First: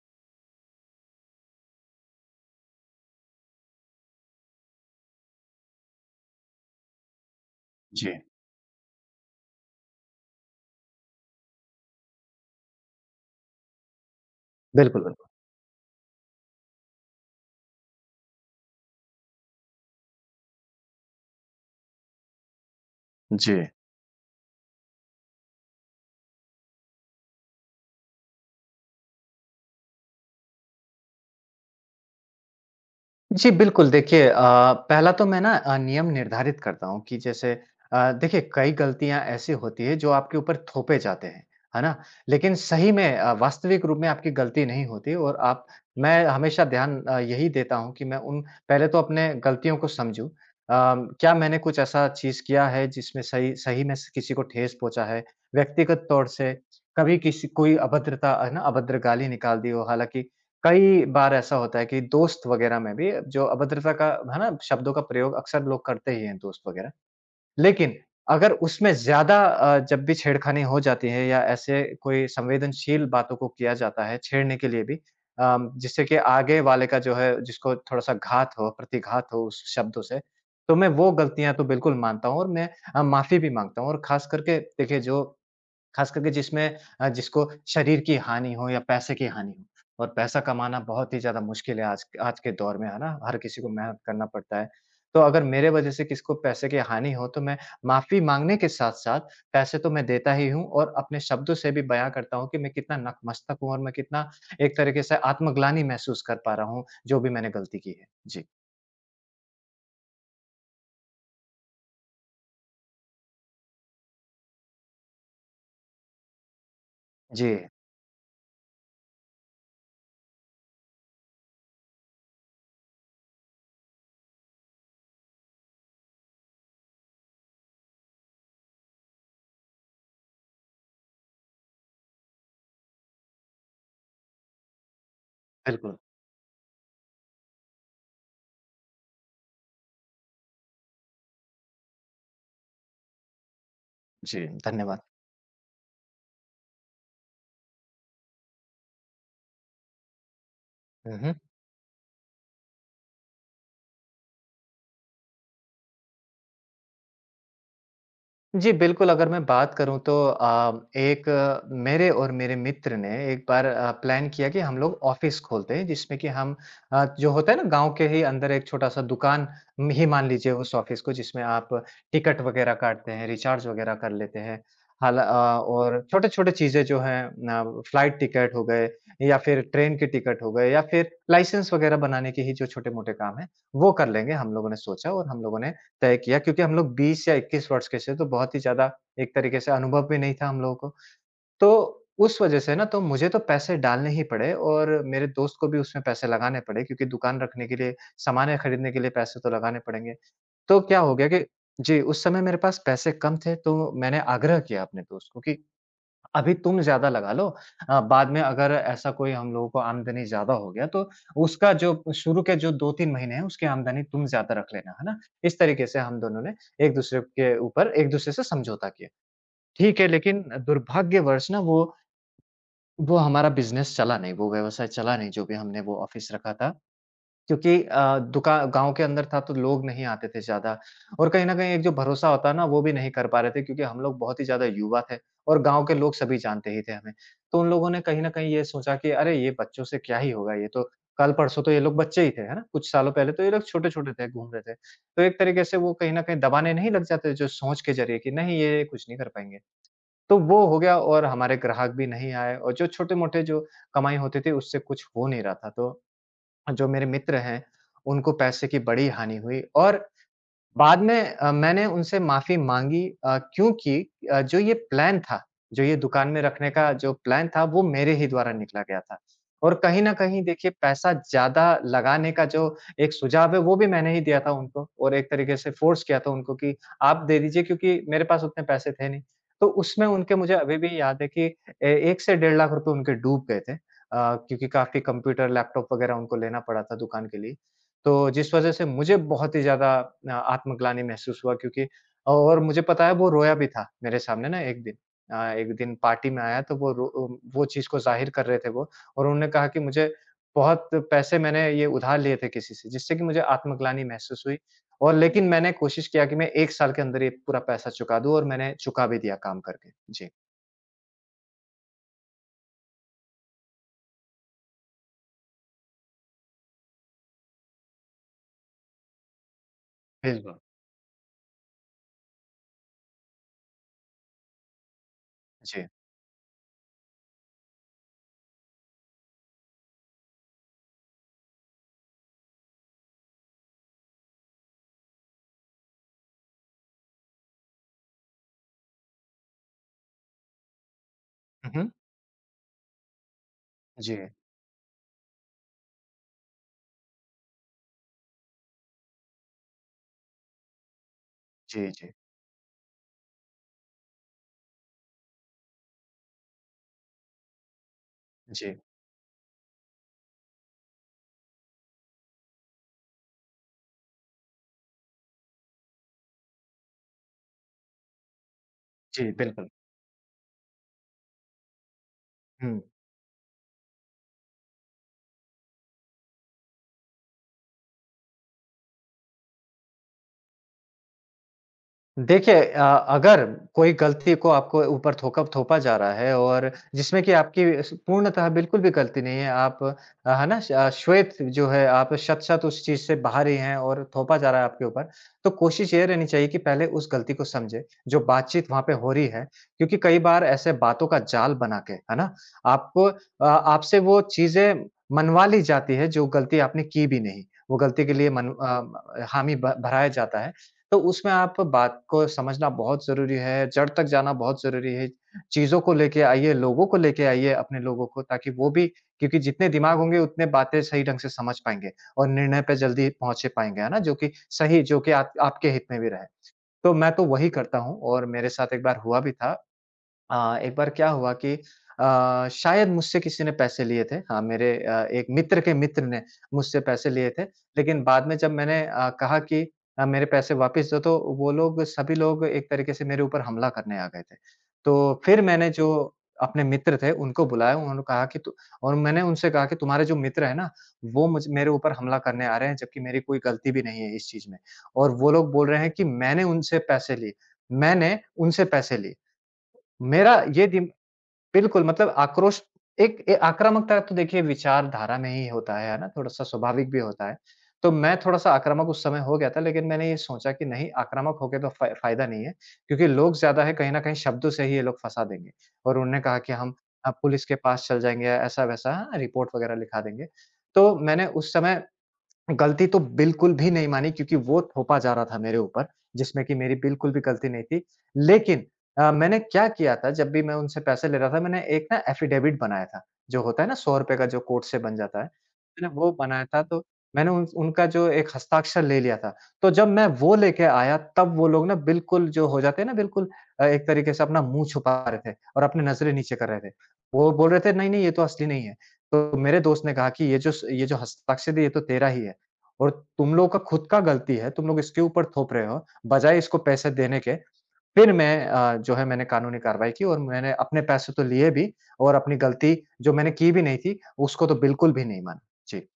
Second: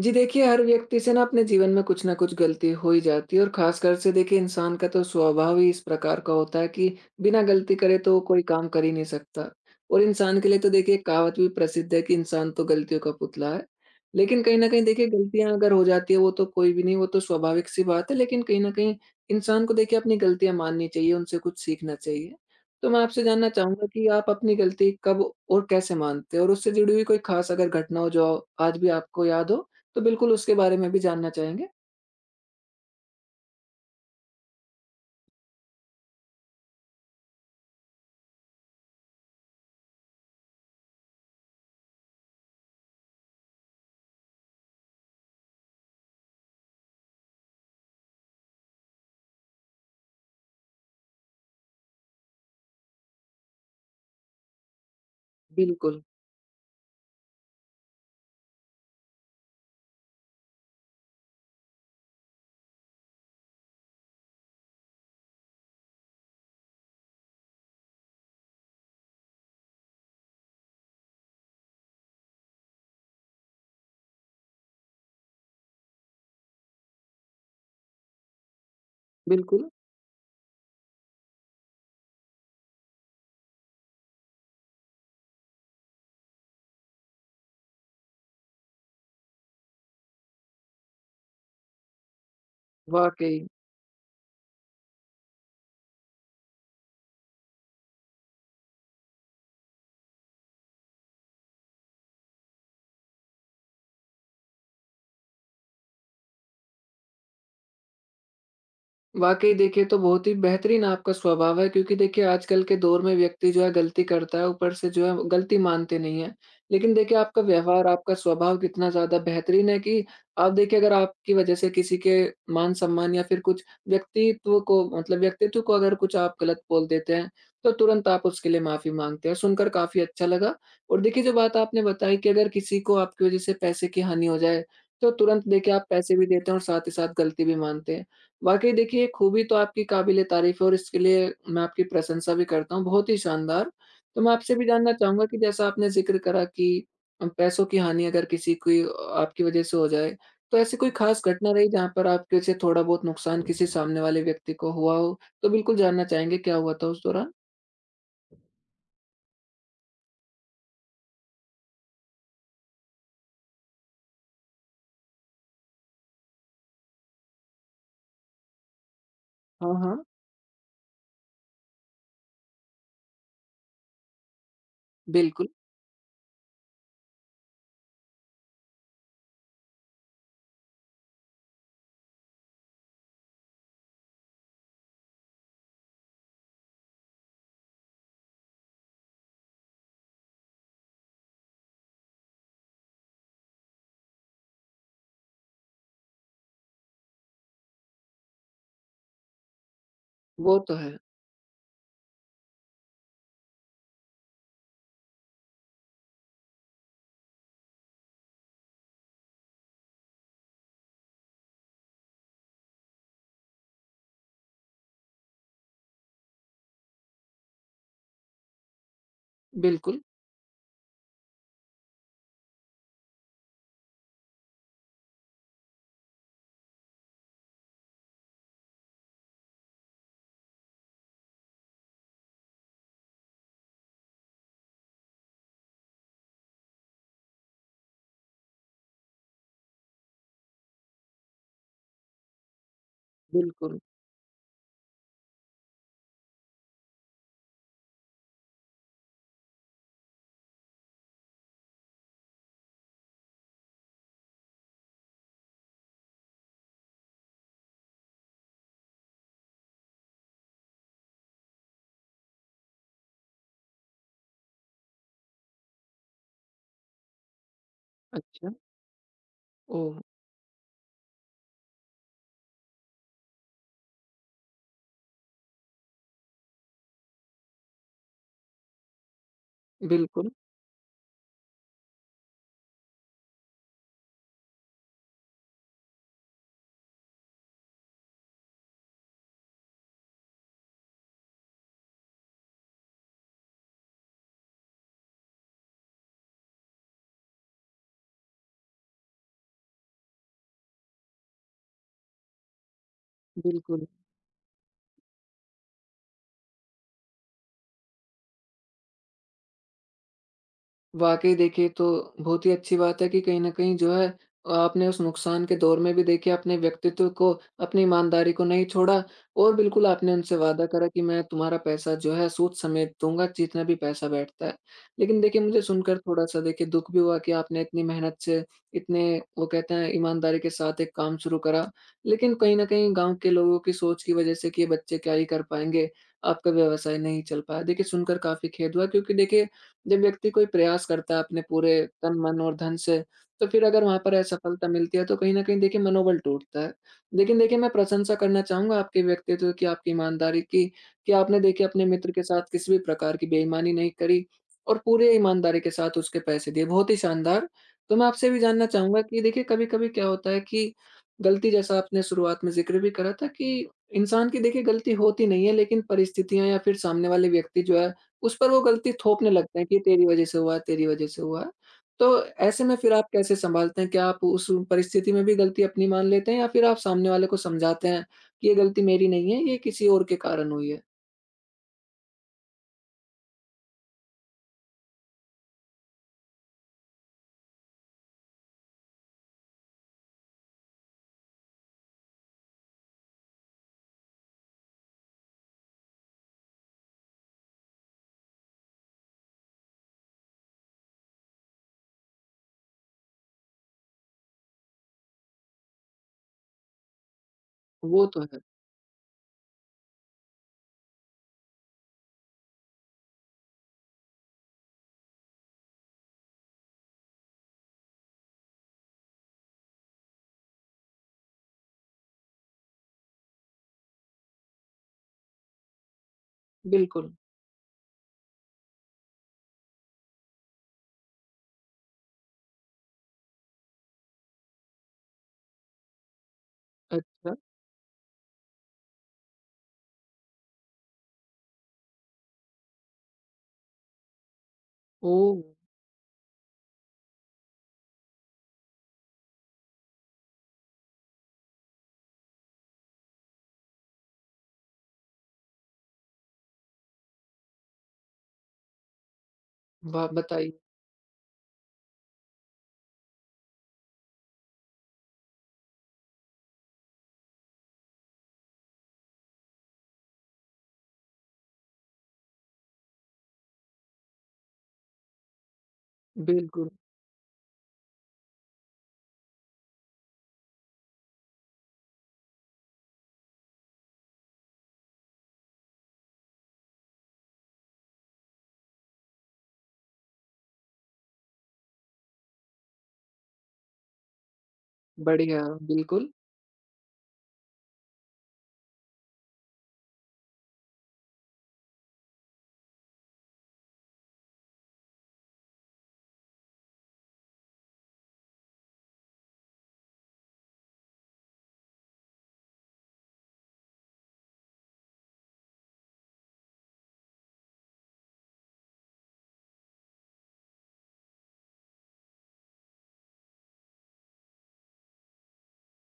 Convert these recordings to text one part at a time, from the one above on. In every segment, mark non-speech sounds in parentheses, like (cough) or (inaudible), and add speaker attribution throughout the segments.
Speaker 1: जी देखिए, हर व्यक्ति से ना अपने जीवन में कुछ न कुछ गलती हो ही जाती है और ख़ासकर से देखिए इंसान का तो स्वभाव ही इस प्रकार का होता है कि बिना गलती करे
Speaker 2: जी।
Speaker 1: तो कोई काम कर ही नहीं सकता। और इंसान के लिए तो देखिए एक कहावत भी प्रसिद्ध है कि इंसान तो गलतियों का पुतला है। लेकिन कहीं न कहीं
Speaker 2: बिल्कुल,
Speaker 1: देखिए,
Speaker 2: बिल्कुल।
Speaker 1: गलतियाँ अगर हो जाती है वो तो कोई भी नहीं, वो तो स्वाभाविक-सी बात है। लेकिन कहीं न कहीं इंसान को देखिए अपनी गलतियाँ माननी चाहिए, उनसे कुछ सीखना चाहिए। तो मैं आपसे जानना
Speaker 2: जी।
Speaker 1: चाहूँगा कि आप अपनी गलती कब और कैसे मानते हो? और उससे जुड़ी हुई कोई ख़ास अगर घटना हो जो आज भी आपको याद हो, तो बिल्कुल उसके बारे में भी जानना चाहेंगे?
Speaker 2: जी, बिल्कुल देखिए, पहला तो मैं ना नियम निर्धारित करता हूँ कि जैसे, देखिए कई गलतियाँ ऐसी होती हैं जो आपके ऊपर थोपे जाते हैं, है ना? लेकिन सही में वास्तविक रूप में आपकी गलती नहीं होती और आप, मैं हमेशा ध्यान यही देता हूँ कि मैं उन पहले तो अपने गलतियों को समझूँ। क्या मैंने कुछ ऐसा चीज़ किया है जिसमें सही सही में किसी को ठेस पहुँचा है?
Speaker 1: बिल्कुल,
Speaker 2: व्यक्तिगत तौर से कभी किसी कोई अभद्रता, है ना, अभद्र गाली निकाल दी हो, हालाँकि कई बार ऐसा होता है कि दोस्त वगैरह में भी जो अभद्रता का, है ना, शब्दों का प्रयोग अक्सर लोग करते ही हैं दोस्त वगैरह। लेकिन अगर उसमें ज़्यादा, जब भी छेड़खानी हो जाती है या ऐसे कोई संवेदनशील बातों को किया जाता है छेड़ने के लिए भी, जिससे कि आगे वाले का जो है जिसको थोड़ा-सा घात हो, प्रतिघात हो उस
Speaker 1: बिल्कुल,
Speaker 2: शब्दों से, तो मैं वो गलतियाँ तो बिल्कुल मानता हूँ और मैं माफ़ी भी माँगता हूँ। और ख़ास करके देखिए जो, खास करके जिसमें, जिसको शरीर की हानि हो या पैसे की हानि हो। और पैसा कमाना बहुत ही ज़्यादा मुश्किल है आज आज के दौर में, है ना? हर
Speaker 1: वाक़ई।
Speaker 2: किसी को मेहनत करना पड़ता है। तो अगर मेरे वज़ह से किसको पैसे की हानि हो, तो मैं माफ़ी माँगने के साथ-साथ पैसे तो मैं देता ही हूँ और अपने शब्दों से भी बयाँ करता हूँ कि मैं कितना नतमस्तक हूँ और मैं कितना एक तरीके से आत्मग्लानि महसूस कर पा रहा हूँ, जो भी मैंने गलती की है। जी।
Speaker 1: वाक़ई देखिए, तो बहुत ही बेहतरीन आपका स्वभाव है, क्योंकि देखिए आजकल के दौर में व्यक्ति जो है गलती करता है, ऊपर से जो है गलती मानते नहीं हैं। लेकिन देखिए आपका
Speaker 2: जी,
Speaker 1: व्यवहार, आपका स्वभाव कितना ज़्यादा बेहतरीन है कि आप देखिए, अगर आपकी वज़ह से किसी के मान-सम्मान या फिर कुछ व्यक्तित्व को मतलब व्यक्तित्व को अगर कुछ आप गलत बोल देते हैं, तो तुरंत आप उसके लिए माफ़ी माँगते हैं। सुनकर काफ़ी अच्छा लगा। और देखिए जो बात आपने बताई कि अगर किसी को आपकी वज़ह से पैसे की हानि हो जाए, तो तुरंत देखिए आप
Speaker 2: बिल्कुल।
Speaker 1: पैसे भी देते हैं और साथ ही साथ गलती भी मानते हैं। वाक़ई देखिए, खूबी तो आपकी काबिल-ए-तारीफ़ है और इसके लिए मैं आपकी प्रशंसा भी करता हूँ, बहुत ही शानदार। तो मैं
Speaker 2: जी,
Speaker 1: आपसे भी जानना
Speaker 2: धन्यवाद।
Speaker 1: चाहूँगा कि जैसा आपने ज़िक्र करा कि पैसों की हानि अगर किसी की आपकी वज़ह से हो जाए, तो ऐसी कोई
Speaker 2: हुँ,
Speaker 1: ख़ास
Speaker 2: हुँ।
Speaker 1: घटना रही जहाँ पर आपके से थोड़ा बहुत नुकसान किसी सामने वाले व्यक्ति को हुआ हो? तो बिल्कुल जानना चाहेंगे, क्या हुआ था उस दौरान?
Speaker 2: जी, बिल्कुल, अगर मैं बात करूँ तो मेरे और मेरे मित्र ने एक बार प्लान किया कि हम लोग ऑफ़िस खोलते हैं, जिसमें कि हम, जो होता है ना गाँव के ही अंदर एक छोटा-सा दुकान
Speaker 1: हाँ, हाँ,
Speaker 2: ही मान लीजिए उस ऑफ़िस को, जिसमें आप टिकट वग़ैरह काटते हैं, रिचार्ज वग़ैरह कर लेते हैं। हाल अ,
Speaker 1: बिल्कुल,
Speaker 2: और छोटे-छोटे चीज़ें जो हैं न, फ्लाइट टिकट हो गए या फिर ट्रेन के टिकट हो गए या फिर लाइसेंस वग़ैरह बनाने के ही जो छोटे-मोटे काम हैं, वो कर लेंगे, हम लोगों ने सोचा। और हम लोगों ने तय किया, क्योंकि हम लोग 20 या 21 वर्ष के थे, तो बहुत ही ज़्यादा एक तरीके से अनुभव भी नहीं था हम लोगों को। तो उस वजह से ना तो मुझे तो पैसे डालने ही पड़े और मेरे दोस्त को भी उसमें पैसे लगाने पड़े, क्योंकि दुकान रखने के लिए, सामानें खरीदने के लिए पैसे तो लगाने पड़ेंगे।
Speaker 1: वो तो
Speaker 2: तो
Speaker 1: है।
Speaker 2: क्या हो गया कि जी, उस समय मेरे पास पैसे कम थे, तो मैंने आग्रह किया अपने दोस्त को कि अभी तुम ज़्यादा लगा लो, बाद में अगर ऐसा कोई हम लोगों को आमदनी ज़्यादा हो गया, तो उसका जो शुरू के जो 2-3 महीने हैं, उसकी आमदनी तुम ज़्यादा रख लेना, है ना? इस तरीके से हम दोनों ने एक-दूसरे के ऊपर एक-दूसरे से समझौता किया। ठीक
Speaker 1: बिल्कुल,
Speaker 2: है। लेकिन दुर्भाग्यवश ना वो हमारा बिज़नेस चला नहीं, वो व्यवसाय चला नहीं, जो भी हमने वो ऑफ़िस रखा था। क्योंकि अ, दुका गाँव के अंदर था तो लोग नहीं आते थे ज़्यादा, और कहीं न कहीं एक जो भरोसा होता है ना, वो भी नहीं कर पा रहे थे, क्योंकि हम लोग बहुत ही ज़्यादा युवा थे और गाँव के लोग सभी जानते ही थे हमें। तो उन लोगों ने कहीं न कहीं ये सोचा कि अरे ये बच्चों से क्या ही होगा, ये तो कल-परसों तो ये लोग बच्चे ही थे, है ना? कुछ सालों पहले तो ये लोग
Speaker 1: बिल्कुल।
Speaker 2: छोटे-छोटे थे, घूम रहे थे। तो एक तरीके से वो कहीं न कहीं दबाने नहीं लग जाते, जो सोच के ज़रिए कि नहीं ये कुछ नहीं कर पाएँगे। तो वो हो गया और हमारे ग्राहक भी नहीं आए और जो छोटे-मोटे जो कमाई होती थी उससे कुछ हो नहीं रहा था। तो जो मेरे मित्र हैं, उनको पैसे की बड़ी हानि हुई। और बाद में मैंने उनसे माफ़ी माँगी, क्योंकि जो ये प्लान था, जो ये दुकान में रखने का जो प्लान था, वो मेरे ही द्वारा
Speaker 1: अच्छा,
Speaker 2: निकला गया था। और
Speaker 1: ओह!
Speaker 2: कहीं न कहीं देखिए पैसा ज़्यादा लगाने का जो एक सुझाव है, वो भी मैंने ही दिया था उनको, और एक तरीके से फ़ोर्स किया था उनको कि आप दे दीजिए, क्योंकि मेरे पास उतने पैसे थे नहीं। तो उसमें
Speaker 1: बिल्कुल,
Speaker 2: उनके, मुझे अभी भी याद है कि ए 1 से डेढ़ लाख रुपए उनके डूब गए थे, क्योंकि काफ़ी कंप्यूटर, लैपटॉप वग़ैरह उनको लेना पड़ा था दुकान के लिए। तो जिस वज़ह से मुझे बहुत ही ज़्यादा आत्मग्लानि महसूस हुआ, क्योंकि, और मुझे पता है वो रोया भी था मेरे सामने ना एक दिन। एक दिन पार्टी में आया तो वो वो चीज़ को ज़ाहिर कर रहे थे वो, और उन्होंने कहा कि मुझे बहुत पैसे मैंने ये उधार लिए थे किसी से, जिससे कि मुझे
Speaker 1: बिल्कुल।
Speaker 2: आत्मग्लानि महसूस हुई। और लेकिन मैंने कोशिश किया कि मैं 1 साल के अंदर ये पूरा पैसा चुका दूँ और मैंने चुका भी दिया काम करके। जी।
Speaker 1: वाक़ई देखिए, तो बहुत ही अच्छी बात है कि कहीं न कहीं जो है आपने उस नुकसान के दौर में भी देखिए अपने व्यक्तित्व को, अपनी ईमानदारी को नहीं छोड़ा। और बिल्कुल आपने उनसे
Speaker 2: बिल्कुल।
Speaker 1: वादा करा कि मैं तुम्हारा पैसा जो है सूद समेत दूँगा, जितना भी पैसा बैठता है। लेकिन देखिए, मुझे
Speaker 2: जी।
Speaker 1: सुनकर थोड़ा-सा देखिए दुःख भी हुआ कि आपने इतनी मेहनत से, इतने वो कहते हैं ईमानदारी के साथ एक काम शुरू करा। लेकिन कहीं न कहीं गाँव के लोगों की सोच की वज़ह से कि ये बच्चे क्या ही कर पाएँगे, आपका व्यवसाय नहीं चल पाया। देखिए सुनकर काफ़ी खेद हुआ, क्योंकि देखिए जब व्यक्ति कोई प्रयास करता है अपने
Speaker 2: हुँ,
Speaker 1: पूरे
Speaker 2: हुँ।
Speaker 1: तन, मन और धन से, तो फिर अगर वहाँ पर
Speaker 2: जी,
Speaker 1: असफलता मिलती है, तो कहीं न कहीं देखिए मनोबल टूटता है। लेकिन देखिए, मैं प्रशंसा करना चाहूँगा आपके व्यक्तित्व की, आपकी ईमानदारी की, कि आपने देखिए अपने
Speaker 2: जी,
Speaker 1: मित्र
Speaker 2: जी।
Speaker 1: के साथ किसी भी प्रकार की बेईमानी नहीं करी और पूरे ईमानदारी के साथ उसके पैसे दिए, बहुत ही शानदार। तो मैं आपसे भी जानना
Speaker 2: जी,
Speaker 1: चाहूँगा कि देखिए कभी-कभी क्या होता है कि गलती, जैसा आपने शुरुआत में ज़िक्र भी करा था, कि इंसान की देखिए गलती होती नहीं है, लेकिन परिस्थितियाँ या फिर सामने वाले व्यक्ति जो है उस पर वो गलती
Speaker 2: जी,
Speaker 1: थोपने लगते हैं
Speaker 2: बिल्कुल।
Speaker 1: कि तेरी वजह से हुआ है, तेरी वजह से हुआ है। तो ऐसे में
Speaker 2: हुँ।
Speaker 1: फिर आप कैसे सँभालते हैं? क्या आप उस परिस्थिति में भी गलती अपनी मान लेते हैं या फिर आप सामने वाले को समझाते हैं कि ये गलती मेरी नहीं है, ये किसी और के कारण हुई है?
Speaker 2: देखिए अगर कोई गलती को आपको ऊपर थोका थोपा जा रहा है और जिसमें कि आपकी स पूर्णतः बिल्कुल भी गलती नहीं है, आप है ना? श्वेत जो है, आप शत-शत उस चीज़ से बाहर ही हैं और थोपा जा रहा है आपके ऊपर, तो कोशिश ये रहनी चाहिए कि पहले उस गलती को समझें, जो बातचीत वहाँ पे हो रही है। क्योंकि कई बार ऐसे बातों का जाल बना के, है ना, आपको आपसे वो चीज़ें मनवा ली जाती है, जो गलती आपने की भी नहीं। वो गलती
Speaker 1: वो
Speaker 2: के
Speaker 1: तो
Speaker 2: लिए
Speaker 1: है।
Speaker 2: मन हामी भ भराया जाता है। तो उसमें आप बात को समझना बहुत ज़रूरी है, जड़ तक जाना बहुत ज़रूरी है। चीज़ों को लेके आइए, लोगों को लेके आइए अपने लोगों को, ताकि वो भी, क्योंकि जितने दिमाग होंगे उतने बातें सही ढंग से समझ पाएँगे और निर्णय पे जल्दी पहुँच पाएँगे, है ना? जो कि सही, जो कि आप आपके हित में भी रहे। तो
Speaker 1: बिल्कुल।
Speaker 2: मैं तो वही करता हूँ। और मेरे साथ एक बार हुआ भी था। एक बार क्या हुआ कि शायद मुझसे किसी ने पैसे लिए थे। हाँ, मेरे एक मित्र के मित्र ने मुझसे पैसे लिए
Speaker 1: अच्छा।
Speaker 2: थे। लेकिन बाद में जब मैंने कहा कि मेरे पैसे वापस दो, तो वो लोग सभी लोग एक तरीके से मेरे ऊपर हमला करने आ गए थे। तो
Speaker 1: ओह!
Speaker 2: फिर मैंने जो अपने मित्र थे उनको बुलाया, उन्होंने कहा कि तु और मैंने उनसे कहा कि तुम्हारे जो मित्र हैं ना, वो मुझ मेरे ऊपर हमला करने आ रहे हैं, जबकि मेरी कोई गलती भी नहीं है इस चीज़ में। और वो लोग बोल रहे हैं कि मैंने उनसे पैसे लिए, मैंने उनसे पैसे लिए।
Speaker 1: वाह!
Speaker 2: मेरा
Speaker 1: बताइए।
Speaker 2: ये दिम बिल्कुल मतलब आक्रोश, एक ए आक्रामकता तो देखिए विचारधारा में ही होता है ना? थोड़ा-सा स्वाभाविक भी होता है। तो मैं थोड़ा-सा आक्रामक उस समय हो गया था, लेकिन मैंने ये सोचा कि नहीं, आक्रामक होके तो फ़ायदा नहीं है, क्योंकि लोग ज़्यादा हैं, कहीं न कहीं शब्दों से ही ये लोग फँसा देंगे। और उन्होंने कहा कि
Speaker 1: बिल्कुल।
Speaker 2: हम पुलिस के पास चल जाएँगे, ऐसा-वैसा, हाँ, रिपोर्ट वगैरह लिखा देंगे। तो मैंने उस समय गलती तो बिल्कुल भी नहीं मानी, क्योंकि वो थोपा जा रहा था मेरे ऊपर, जिसमें कि मेरी बिल्कुल भी गलती नहीं थी। लेकिन मैंने क्या किया था, जब भी मैं उनसे पैसे ले रहा था मैंने एक ना एफ़िडेविट बनाया था, जो होता है ना ₹100 का जो कोर्ट से बन जाता है।
Speaker 1: बढ़िया,
Speaker 2: मैंने वो
Speaker 1: बिल्कुल।
Speaker 2: बनाया था, तो मैंने उन उनका जो एक हस्ताक्षर ले लिया था। तो जब मैं वो लेके आया तब वो लोग ना बिल्कुल, जो हो जाते हैं ना बिल्कुल, एक तरीके से अपना मुँह छुपा रहे थे और अपनी नज़रें नीचे कर रहे थे। वो बोल रहे थे नहीं, नहीं, ये तो असली नहीं है। तो मेरे दोस्त ने कहा कि ये जो स ये जो हस्ताक्षर है ये तो तेरा ही है। और तुम लोगों का खुद का गलती है, तुम लोग इसके ऊपर थोप रहे हो, बजाए इसको पैसे देने के। फिर मैं जो है मैंने कानूनी कार्रवाई की और मैंने अपने पैसे तो लिए भी, और अपनी गलती जो मैंने की भी नहीं थी, उसको तो बिल्कुल भी नहीं माना। जी,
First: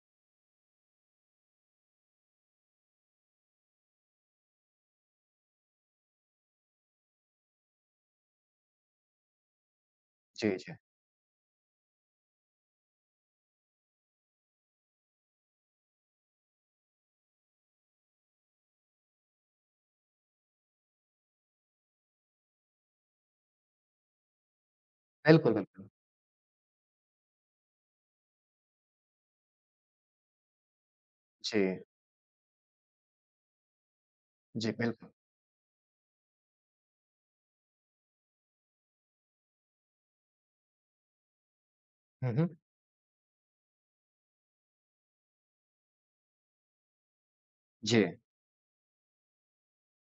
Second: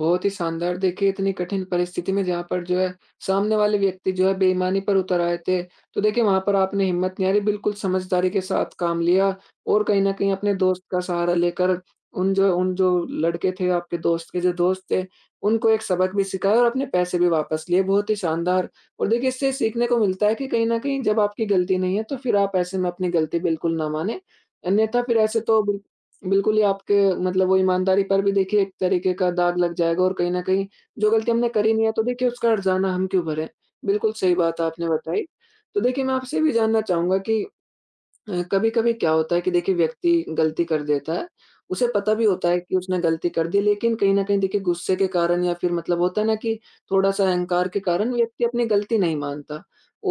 Speaker 1: बहुत ही शानदार देखिए, इतनी कठिन परिस्थिति में जहाँ पर जो है सामने वाले व्यक्ति जो है बेईमानी पर उतर आए थे, तो देखिए वहाँ पर आपने हिम्मत नहीं हारी, बिल्कुल समझदारी के साथ काम लिया और कहीं न कहीं अपने
Speaker 2: जी, जी।
Speaker 1: दोस्त का सहारा लेकर उन जो लड़के थे आपके दोस्त के जो दोस्त थे, उनको एक सबक भी सिखाया और अपने पैसे भी वापस लिए। बहुत ही शानदार। और देखिए इससे सीखने को मिलता है कि कहीं न कहीं जब आपकी गलती नहीं है तो फिर आप ऐसे में अपनी गलती बिल्कुल ना मानें, अन्यथा फिर ऐसे
Speaker 2: बिल्कुल,
Speaker 1: तो
Speaker 2: बिल्कुल।
Speaker 1: बिल्कुल बिल्कुल, ये आपके मतलब वो ईमानदारी पर भी देखिए एक तरीके का दाग लग जाएगा। और कहीं न कहीं जो गलती हमने करी
Speaker 2: जी,
Speaker 1: नहीं है तो देखिए उसका हर्जाना हम क्यों भरें? बिल्कुल सही बात
Speaker 2: जी,
Speaker 1: आपने
Speaker 2: बिल्कुल।
Speaker 1: बताई। तो देखिए मैं आपसे ये भी जानना चाहूँगा कि कभी-कभी क्या होता है कि देखिए व्यक्ति गलती कर देता है। उसे पता भी
Speaker 2: हुँ, हुँ।
Speaker 1: होता है कि उसने गलती कर दी, लेकिन कहीं न कहीं देखिए गुस्से के कारण या फिर मतलब होता है ना कि थोड़ा-सा अहंकार के
Speaker 2: जी,
Speaker 1: कारण व्यक्ति अपनी गलती नहीं मानता।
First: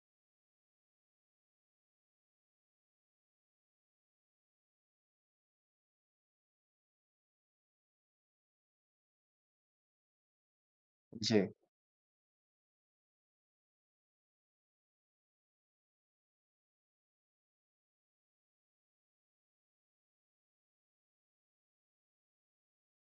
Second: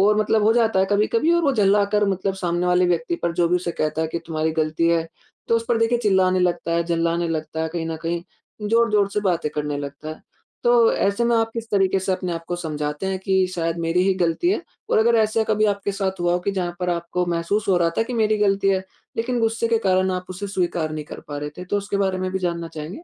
Speaker 1: और मतलब हो जाता है कभी-कभी, और वो झल्लाकर मतलब सामने वाले व्यक्ति पर जो भी उसे कहता है कि तुम्हारी गलती है, तो उस पर देखिए चिल्लाने लगता है, झल्लाने लगता है, कहीं न कहीं ज़ोर-ज़ोर से बातें करने लगता है। तो ऐसे में
Speaker 2: जी।
Speaker 1: आप किस तरीके से अपने आप को समझाते हैं कि शायद मेरी ही गलती है? और अगर ऐसा कभी आपके साथ हुआ हो कि जहाँ पर आपको महसूस हो रहा था कि मेरी गलती है, लेकिन गुस्से के कारण आप उसे स्वीकार नहीं कर पा रहे थे, तो उसके बारे में भी जानना चाहेंगे?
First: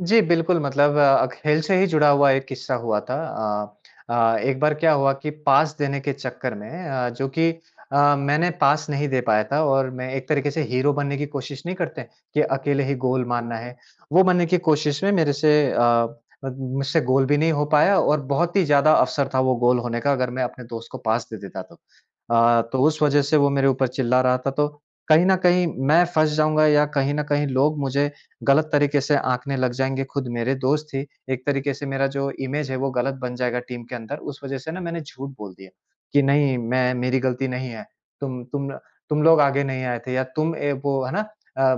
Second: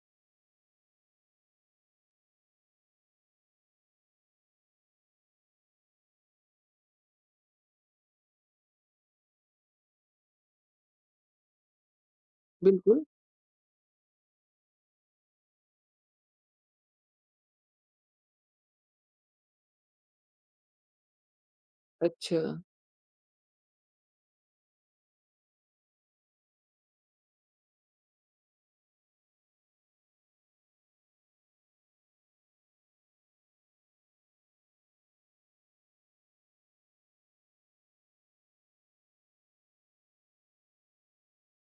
Speaker 2: जी, बिल्कुल मतलब खेल से ही जुड़ा हुआ एक किस्सा हुआ था। अ एक बार क्या हुआ कि पास देने के चक्कर में जो कि मैंने पास नहीं दे पाया था। और मैं एक तरीके से हीरो बनने की कोशिश नहीं करते कि अकेले ही
Speaker 1: बिल्कुल,
Speaker 2: गोल मारना है। वो बनने की कोशिश में मेरे से अ, म मुझसे गोल भी नहीं हो पाया और बहुत ही ज़्यादा अवसर था वो गोल होने का अगर मैं अपने दोस्त को पास दे देता तो।
Speaker 1: अच्छा,
Speaker 2: तो उस वज़ह से वो मेरे ऊपर चिल्ला रहा था तो कहीं न कहीं मैं फँस जाऊँगा या कहीं न कहीं लोग मुझे गलत तरीके से आँकने लग जाएँगे खुद मेरे दोस्त ही, एक तरीके से मेरा जो इमेज है वो गलत बन जाएगा टीम के अंदर, उस वज़ह से ना मैंने झूठ बोल दिया कि नहीं मैं मेरी गलती नहीं है, तुम तुम लोग आगे नहीं आए थे या तुम वो है ना। अ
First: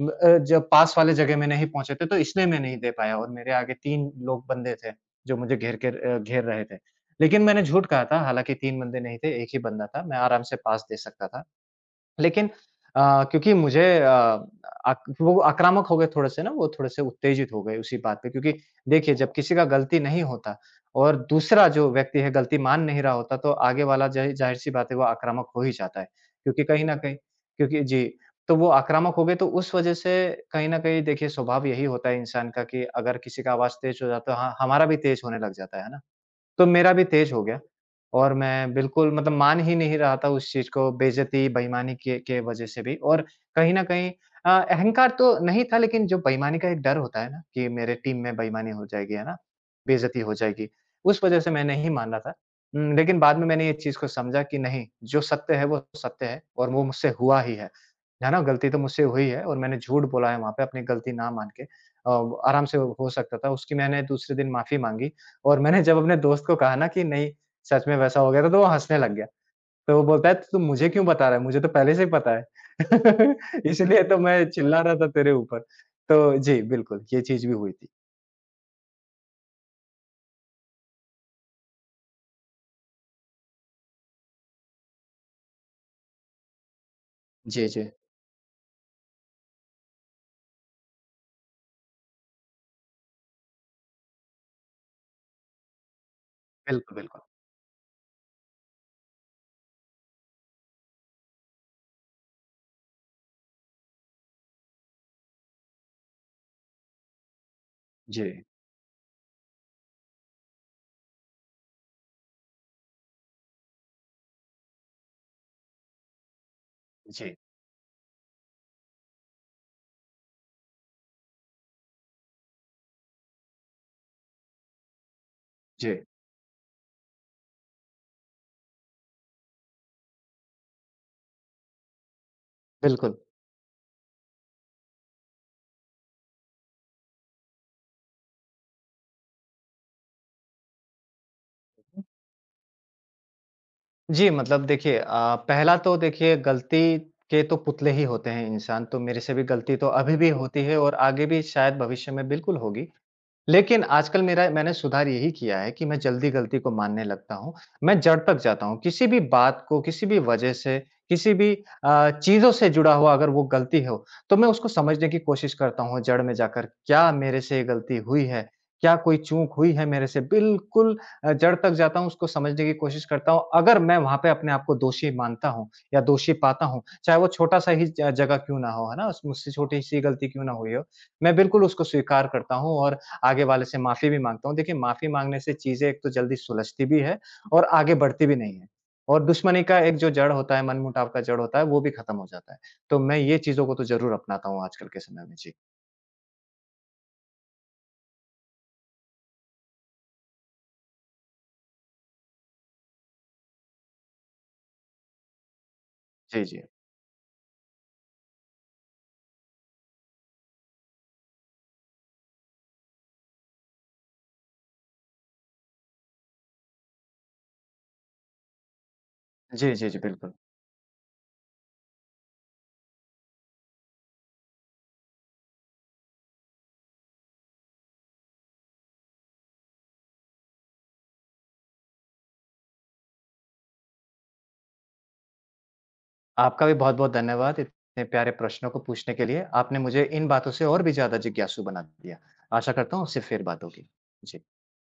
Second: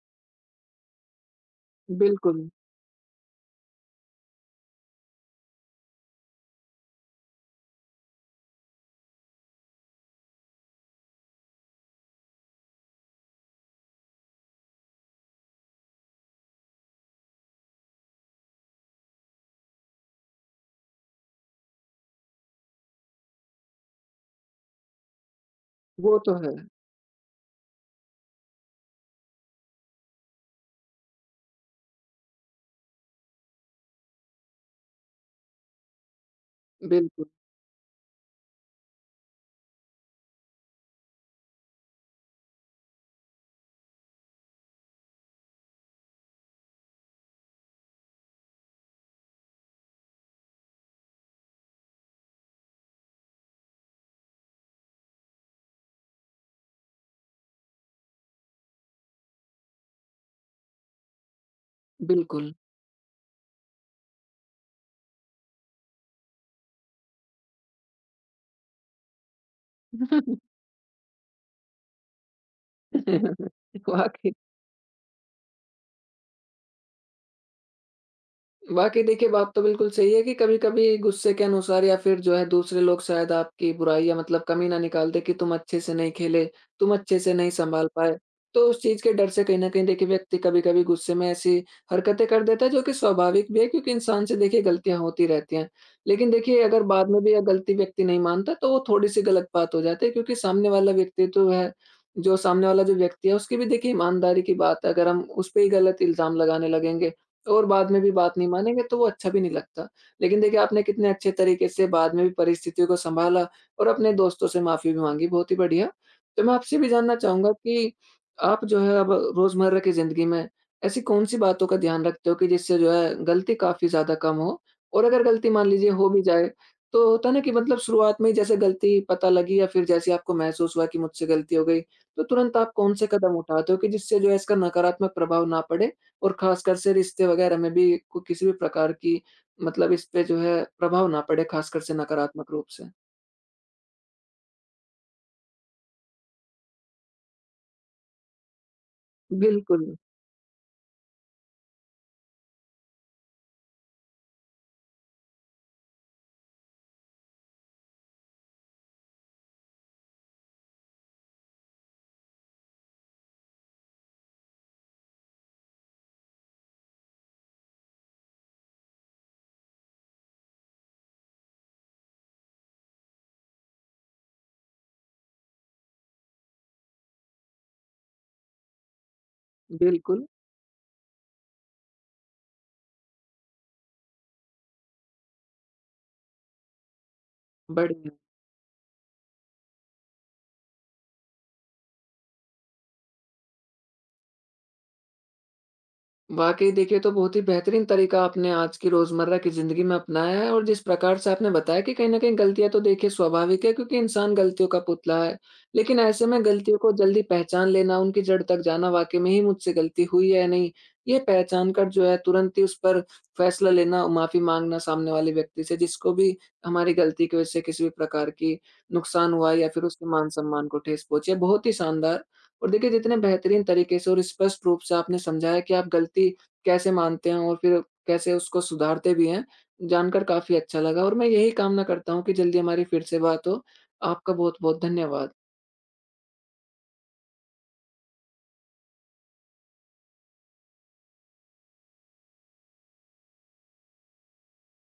Speaker 2: जब पास वाले जगह में नहीं पहुँचे थे तो इसलिए
Speaker 1: बिल्कुल,
Speaker 2: मैं नहीं दे पाया और मेरे आगे 3 लोग बंदे थे, जो मुझे घेर के घेर रहे थे। लेकिन मैंने झूठ कहा था, हालाँकि 3 बंदे नहीं थे, 1 ही बंदा था, मैं आराम से पास दे सकता था। लेकिन क्योंकि मुझे आक वो आक्रामक हो गए थोड़े-से ना, वो थोड़े-से उत्तेजित हो गए उसी बात पे क्योंकि देखिए, जब किसी का गलती नहीं होता और दूसरा जो व्यक्ति है गलती मान नहीं रहा होता, तो आगे वाला ज़ाहिर-सी बात है वो आक्रामक हो ही जाता है।
Speaker 1: वो तो है।
Speaker 2: क्योंकि कहीं न कहीं क्योंकि जी, तो वो आक्रामक हो गए तो उस वजह से कहीं न कहीं देखिए स्वभाव यही होता है इंसान का कि अगर किसी का आवाज़ तेज़ हो जाता है हाँ, हमारा भी तेज़ होने लग जाता है। है ना? तो मेरा भी
Speaker 1: बिल्कुल,
Speaker 2: तेज हो गया और मैं बिल्कुल मतलब मान ही नहीं रहा था उस चीज़ को बेइज़्ज़ती, बेईमानी के वज़ह से भी और कहीं न कहीं अहंकार तो नहीं था लेकिन जो बेईमानी का एक डर होता है ना कि मेरे टीम में बेईमानी हो जाएगी, है ना? बेइज़्ज़ती हो जाएगी, उस वज़ह से मैं नहीं मान रहा था। लेकिन बाद में मैंने ये चीज़ को समझा कि नहीं, जो सत्य है वो सत्य है और वो मुझसे हुआ ही है। है ना? गलती तो मुझसे हुई है और मैंने झूठ बोला है वहाँ पे अपनी गलती ना मान के।
Speaker 1: बिल्कुल।
Speaker 2: आराम से हो सकता था, उसकी मैंने दूसरे दिन माफ़ी माँगी और मैंने जब अपने दोस्त को कहा ना कि नहीं, सच में वैसा हो गया था, तो वो हँसने लग गया। तो वो बोलता है, "तू तो मुझे क्यों बता रहा है? मुझे तो पहले से ही पता है।
Speaker 1: (laughs)
Speaker 2: (laughs) इसलिए तो
Speaker 1: वाक़ई।
Speaker 2: मैं चिल्ला रहा था तेरे ऊपर।" तो जी, बिल्कुल, ये चीज़ भी हुई थी।
Speaker 1: बाकी देखिए, बात तो बिल्कुल सही है कि कभी-कभी गुस्से के अनुसार या फिर जो है दूसरे लोग शायद आपकी बुराई या मतलब कमी ना निकाल दें कि तुम अच्छे से नहीं खेले, तुम अच्छे से नहीं
Speaker 2: जी,
Speaker 1: सँभाल
Speaker 2: जी।
Speaker 1: पाए। तो उस चीज़ के डर से कहीं न कहीं देखिए व्यक्ति कभी-कभी गुस्से में ऐसी हरकतें कर देता है जो कि स्वाभाविक भी है, क्योंकि इंसान से देखिए गलतियाँ होती रहती हैं। लेकिन देखिए अगर
Speaker 2: बिल्कुल,
Speaker 1: बाद
Speaker 2: बिल्कुल।
Speaker 1: में भी यह गलती व्यक्ति नहीं मानता तो वो थोड़ी-सी गलत बात हो जाती है, क्योंकि सामने वाला व्यक्ति तो है, जो सामने वाला जो व्यक्ति है उसकी भी देखिए ईमानदारी की बात है। अगर हम उस पे ही गलत इल्ज़ाम लगाने लगेंगे और बाद में भी बात
Speaker 2: जी,
Speaker 1: नहीं मानेंगे तो वो अच्छा भी नहीं लगता। लेकिन देखिए आपने कितने अच्छे तरीके से बाद में भी परिस्थितियों को सँभाला और अपने दोस्तों से माफ़ी भी माँगी, बहुत ही बढ़िया। तो मैं आपसे भी जानना
Speaker 2: जी,
Speaker 1: चाहूँगा कि आप जो है अब रोज़मर्रा की ज़िंदगी में ऐसी कौन-सी बातों का ध्यान रखते हो कि जिससे जो है गलती काफ़ी ज़्यादा कम हो? और अगर गलती मान लीजिए
Speaker 2: जी,
Speaker 1: हो भी जाए, तो होता है ना कि मतलब शुरुआत में ही जैसे गलती पता लगी या फिर जैसे आपको महसूस हुआ कि मुझसे गलती हो गई, तो तुरंत आप कौन से
Speaker 2: बिल्कुल।
Speaker 1: कदम उठाते हो कि जिससे जो है इसका नकारात्मक प्रभाव ना पड़े और ख़ासकर से रिश्ते वग़ैरह में भी को किसी भी प्रकार की मतलब इस पे जो है प्रभाव ना पड़े, ख़ासकर से नकारात्मक रूप से।
Speaker 2: जी, मतलब देखिए पहला तो देखिए गलती के तो पुतले ही होते हैं इंसान, तो मेरे से भी गलती तो
Speaker 1: बिल्कुल,
Speaker 2: अभी भी होती है और आगे भी शायद भविष्य में बिल्कुल होगी। लेकिन आजकल मेरा मैंने सुधार यही किया है कि मैं जल्दी गलती को मानने लगता हूँ। मैं जड़ तक जाता हूँ, किसी भी बात को, किसी भी वजह से, किसी भी चीज़ों से जुड़ा हुआ अगर वो गलती हो, तो मैं उसको समझने की कोशिश करता हूँ जड़ में जाकर, क्या मेरे से ये गलती हुई है? क्या कोई चूक हुई है मेरे से? बिल्कुल जड़ तक जाता हूँ, उसको समझने की कोशिश करता हूँ। अगर मैं वहाँ पे अपने आप को दोषी मानता हूँ या दोषी पाता हूँ, चाहे वो छोटा-सा ही ज जगह क्यों ना हो, है ना? मुझसे छोटी-सी
Speaker 1: बिल्कुल,
Speaker 2: गलती क्यों ना हुई हो, मैं बिल्कुल उसको स्वीकार करता हूँ और आगे वाले से माफ़ी भी माँगता हूँ। देखिए, माफ़ी माँगने से चीज़ें एक तो जल्दी सुलझती भी है और आगे
Speaker 1: बढ़िया।
Speaker 2: बढ़ती भी नहीं है और दुश्मनी का एक जो जड़ होता है, मनमुटाव का जड़ होता है, वो भी खत्म हो जाता है। तो मैं ये चीज़ों को तो ज़रूर अपनाता हूँ आजकल के समय में। जी।
Speaker 1: वाक़ई देखिए, ये तो बहुत ही बेहतरीन तरीका आपने आज की रोज़मर्रा की ज़िंदगी में अपनाया है और जिस प्रकार से आपने बताया कि कहीं न कहीं गलतियाँ तो देखिए स्वाभाविक है, क्योंकि इंसान गलतियों का पुतला है। लेकिन ऐसे
Speaker 2: जी,
Speaker 1: में
Speaker 2: जी।
Speaker 1: गलतियों को जल्दी पहचान लेना, उनकी जड़ तक जाना, वाक़ई में ही मुझसे गलती हुई है या नहीं, ये पहचान कर जो है तुरंत ही उस पर फ़ैसला लेना, माफ़ी माँगना सामने वाले व्यक्ति से जिसको भी हमारी गलती की वज़ह से किसी भी प्रकार की नुकसान हुआ या
Speaker 2: जी,
Speaker 1: फिर
Speaker 2: जी, जी,
Speaker 1: उसके
Speaker 2: बिल्कुल।
Speaker 1: मान-सम्मान को ठेस पहुँची है, बहुत ही शानदार। और देखिए जितने बेहतरीन तरीके से और स्पष्ट रूप से आपने समझाया कि आप गलती कैसे मानते हैं और फिर कैसे उसको सुधारते भी हैं, जानकर काफ़ी अच्छा लगा। और मैं यही कामना करता हूँ कि जल्दी हमारी फिर से बात हो। आपका बहुत-बहुत धन्यवाद।
Speaker 2: आपका भी बहुत-बहुत धन्यवाद इतने प्यारे प्रश्नों को पूछने के लिए। आपने मुझे इन बातों से और भी ज़्यादा जिज्ञासु बना दिया। आशा करता हूँ उससे फिर बात होगी। जी।